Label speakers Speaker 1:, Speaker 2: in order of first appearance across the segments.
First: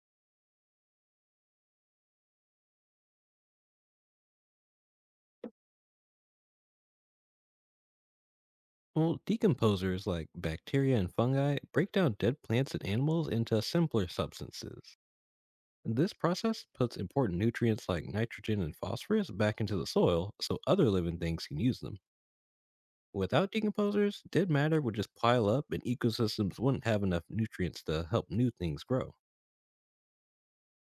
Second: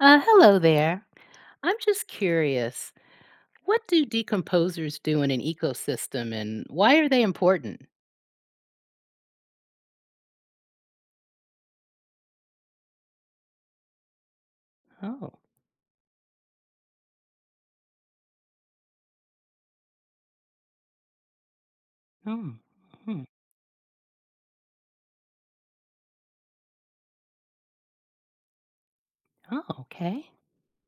Speaker 1: Hello there. I'm just curious, what do decomposers do in an ecosystem and why are they important?
Speaker 2: Well, decomposers like bacteria and fungi break down dead plants and animals into simpler substances.
Speaker 1: Oh,
Speaker 2: This process puts important nutrients like nitrogen and phosphorus back into the soil so other living things can use them.
Speaker 1: hmm, hmm.
Speaker 2: Without decomposers, dead matter would just pile up and ecosystems wouldn't have enough nutrients to help new things grow.
Speaker 1: Oh, okay.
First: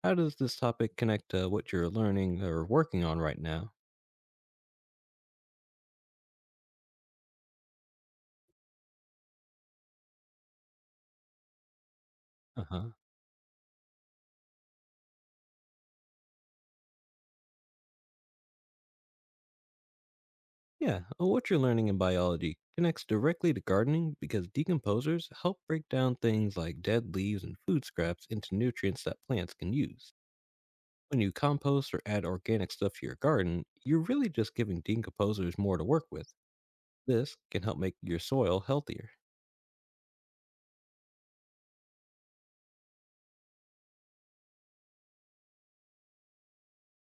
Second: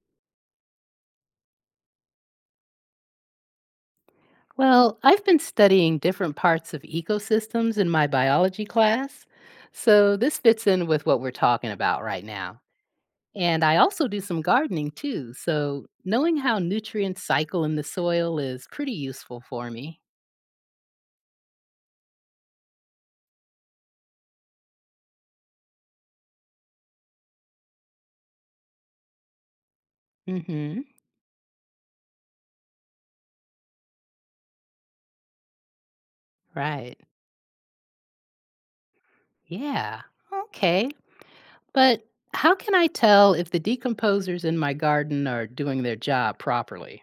Speaker 2: How does this topic connect to what you're learning or working on right now?
Speaker 1: Well, I've been studying different parts of ecosystems in my biology class, so this fits in with what we're talking about right now.
Speaker 2: Uh huh.
Speaker 1: And I also do some gardening too, so knowing how nutrients cycle in the soil is pretty useful for me.
Speaker 2: Yeah, what you're learning in biology connects directly to gardening because decomposers help break down things like dead leaves and food scraps into nutrients that plants can use.
Speaker 1: Mm-hmm.
Speaker 2: When you compost or add organic stuff to your garden, you're really just giving decomposers more to work with.
Speaker 1: Right.
Speaker 2: This can help make your soil healthier.
Speaker 1: Yeah. Okay. But how can I tell if the decomposers in my garden are doing their job properly?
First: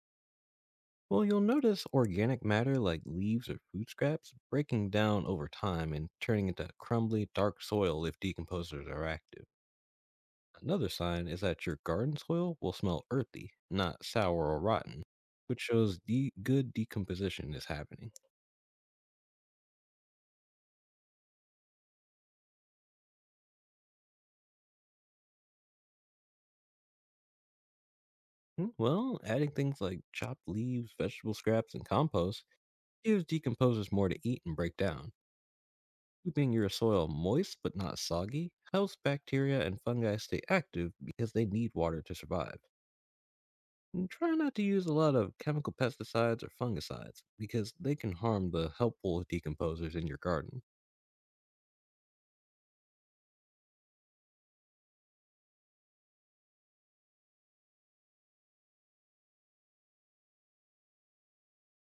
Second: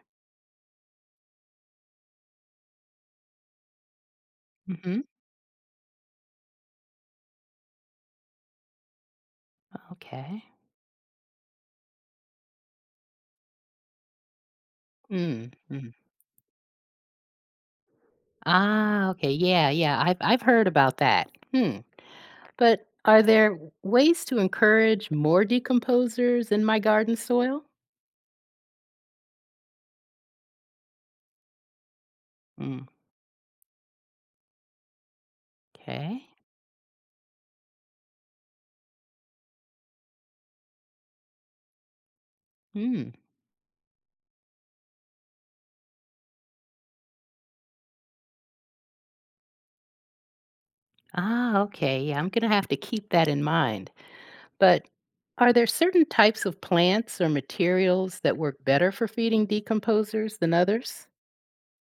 Speaker 2: Well, you'll notice organic matter like leaves or food scraps breaking
Speaker 1: Hmm.
Speaker 2: down over time and turning into crumbly, dark soil if decomposers are active.
Speaker 1: Okay.
Speaker 2: Another sign is that your garden soil will smell earthy, not sour or rotten,
Speaker 1: Mm,
Speaker 2: which
Speaker 1: mm.
Speaker 2: shows good decomposition is happening.
Speaker 1: Ah, okay. Yeah, yeah. I've heard about that. Hmm. But are there ways to encourage more decomposers in my garden soil?
Speaker 2: Hmm. Well, adding things like chopped leaves, vegetable scraps, and compost
Speaker 1: Mm.
Speaker 2: gives decomposers more to eat and break down.
Speaker 1: Okay.
Speaker 2: Keeping your soil moist but not soggy helps bacteria and fungi stay active because they need water to survive.
Speaker 1: Hmm.
Speaker 2: And try not to use a lot of chemical pesticides or fungicides because they can harm the helpful decomposers in your garden.
Speaker 1: Ah, okay. Yeah, I'm gonna have to keep that in mind. But are there certain types of plants or materials that work better for feeding decomposers than others?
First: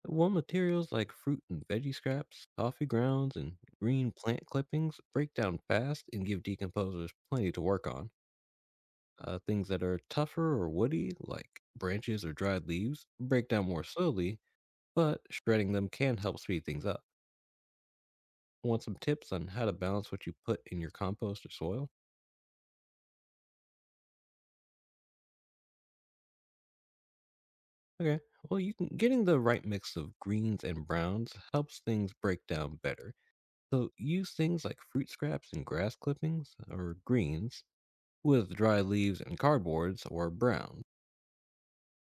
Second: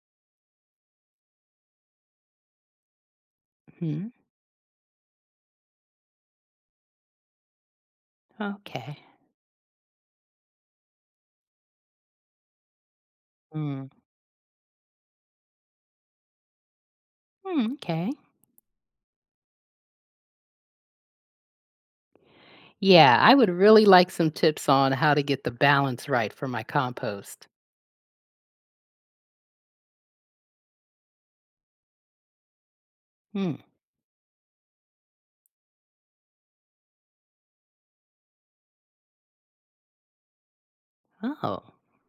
Speaker 2: While materials like fruit and veggie scraps, coffee grounds, and green plant clippings break down fast and give decomposers plenty to work on.
Speaker 1: Okay.
Speaker 2: Things that are tougher or woody, like branches or dried leaves, break down more
Speaker 1: Mm.
Speaker 2: slowly, but shredding them can help speed things up.
Speaker 1: Mm, okay.
Speaker 2: Want some tips on how to balance what you put in your compost or soil?
Speaker 1: Yeah, I would really like some tips on how to get the balance right for my compost.
Speaker 2: Okay, well, you can getting the right mix of greens and browns helps things break down better.
Speaker 1: Hmm.
Speaker 2: So use things like fruit scraps and grass clippings or greens with dry leaves and cardboards or brown.
Speaker 1: Oh.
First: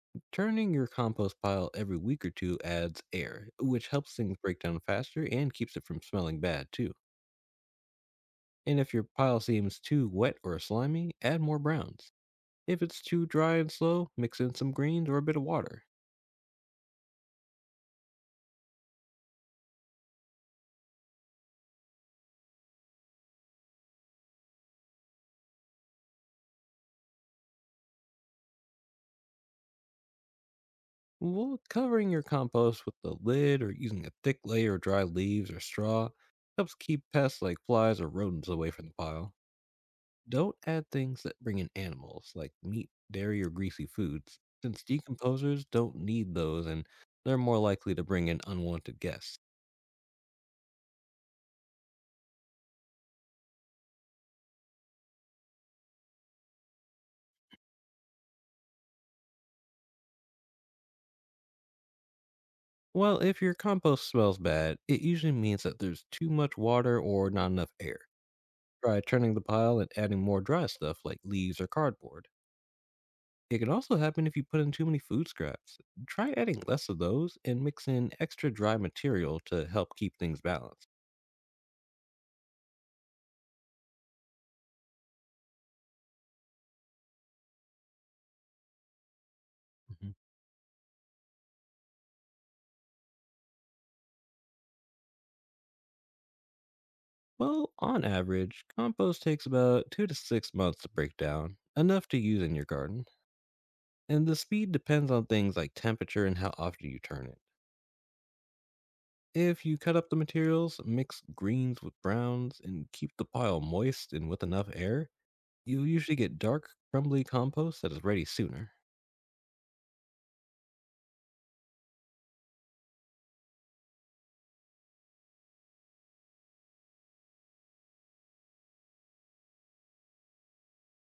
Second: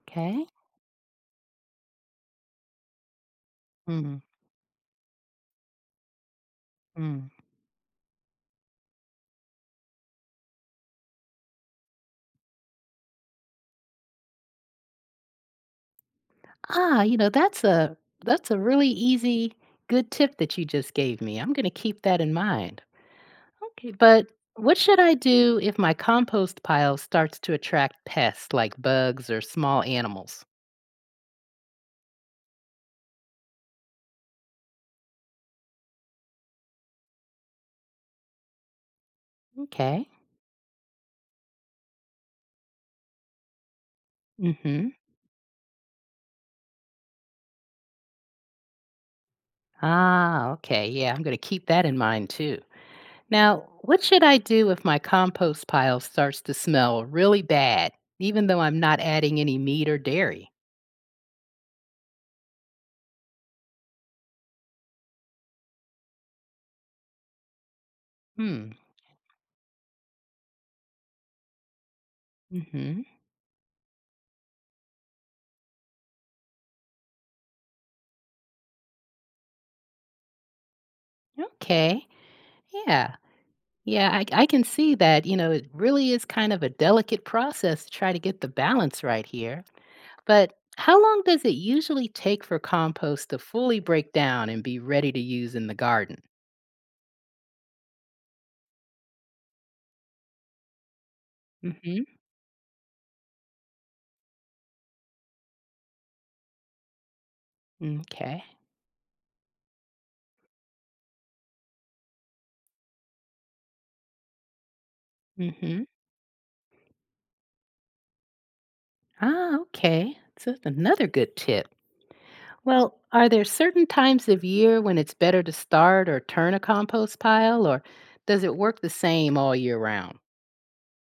Speaker 1: Okay.
Speaker 2: Turning your compost pile every week or two adds air, which helps
Speaker 1: Mm.
Speaker 2: things break down faster and keeps it from smelling bad too.
Speaker 1: Mm.
Speaker 2: And if your pile seems too wet or slimy, add more browns. If it's too dry and slow, mix in some greens or a bit of water.
Speaker 1: Ah, that's a that's a really easy good tip that you just gave me. I'm going to keep that in mind. Okay, but what should I do if my compost pile starts to attract pests like bugs or small animals?
Speaker 2: Well, covering your compost with a lid or using a thick layer of dry leaves or straw helps keep pests like flies or rodents away from the pile.
Speaker 1: Okay.
Speaker 2: Don't add things that bring in animals, like meat, dairy, or greasy foods, since
Speaker 1: Mhm.
Speaker 2: decomposers don't need those and they're more likely to bring in unwanted guests.
Speaker 1: Ah, okay. Yeah, I'm going to keep that in mind too. Now, what should I do if my compost pile starts to smell really bad, even though I'm not adding any meat or dairy?
Speaker 2: Well, if your compost smells bad, it usually means that there's too much water or not enough air.
Speaker 1: Hmm.
Speaker 2: Try turning the pile and adding more dry stuff like leaves or cardboard.
Speaker 1: Mm-hmm.
Speaker 2: It can also happen if you put in too many food scraps. Try adding less of those and mix in extra dry material to help keep things balanced.
Speaker 1: Okay. Yeah. Yeah, I can see that, you know, it really is kind of a delicate process to try to get the balance right here. But how long does it usually take for compost to fully break down and be ready to use in the garden?
Speaker 2: Well, on average, compost takes about 2 to 6 months to break down,
Speaker 1: Mm-hmm.
Speaker 2: enough to use in your garden. And the speed depends on things like temperature and how often you turn it.
Speaker 1: Okay.
Speaker 2: If you cut up the materials, mix greens with browns, and keep the pile moist and with enough air,
Speaker 1: Mm-hmm.
Speaker 2: you'll usually get dark, crumbly compost that is ready sooner.
Speaker 1: Ah, okay. So that's another good tip. Well, are there certain times of year when it's better to start or turn a compost pile, or does it work the same all year round?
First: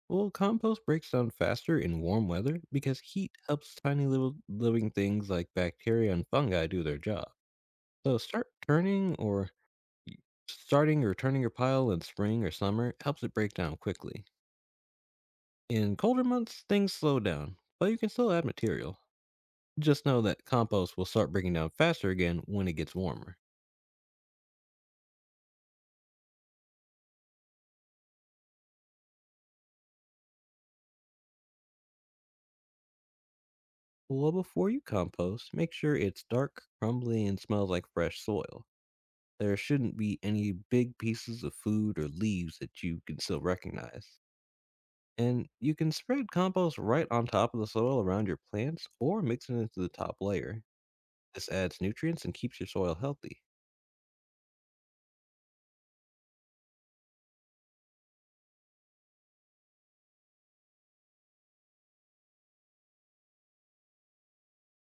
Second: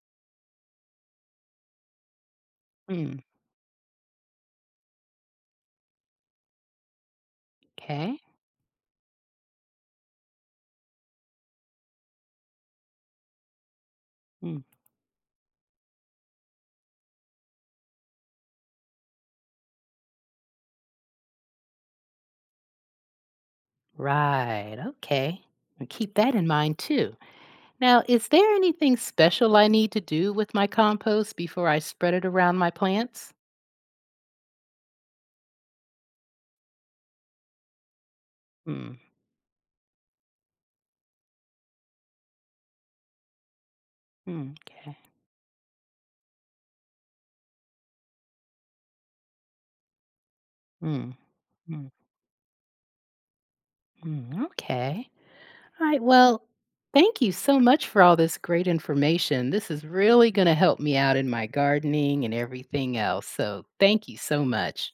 Speaker 2: Well, compost breaks down faster in warm weather because
Speaker 1: Mm,
Speaker 2: heat helps tiny little living things like bacteria and fungi do their job. So
Speaker 1: okay.
Speaker 2: start turning or starting or turning your pile in spring or summer helps it break down quickly.
Speaker 1: Mm,
Speaker 2: In colder months, things slow down, but you can still add material. Just know that compost will start breaking down faster again when it gets warmer.
Speaker 1: right. Okay. And keep that in mind too. Now, is there anything special I need to do with my compost before I spread it around my plants?
Speaker 2: Well, before you compost, make sure it's dark, crumbly, and smells like fresh soil.
Speaker 1: Mm,
Speaker 2: There shouldn't be any big pieces of food or leaves that you can still recognize.
Speaker 1: mm, okay.
Speaker 2: And you can spread compost right on top of the soil around your plants or mix it into the top layer.
Speaker 1: Mm,
Speaker 2: This adds
Speaker 1: mm,
Speaker 2: nutrients and keeps your soil healthy.
Speaker 1: mm, okay. All right. Well, thank you so much for all this great information. This is really going to help me out in my gardening and everything else. So, thank you so much.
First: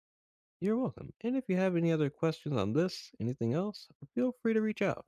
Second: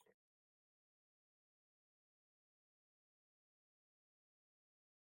Speaker 2: You're welcome. And if you have any other questions on this, anything else, feel free to reach out.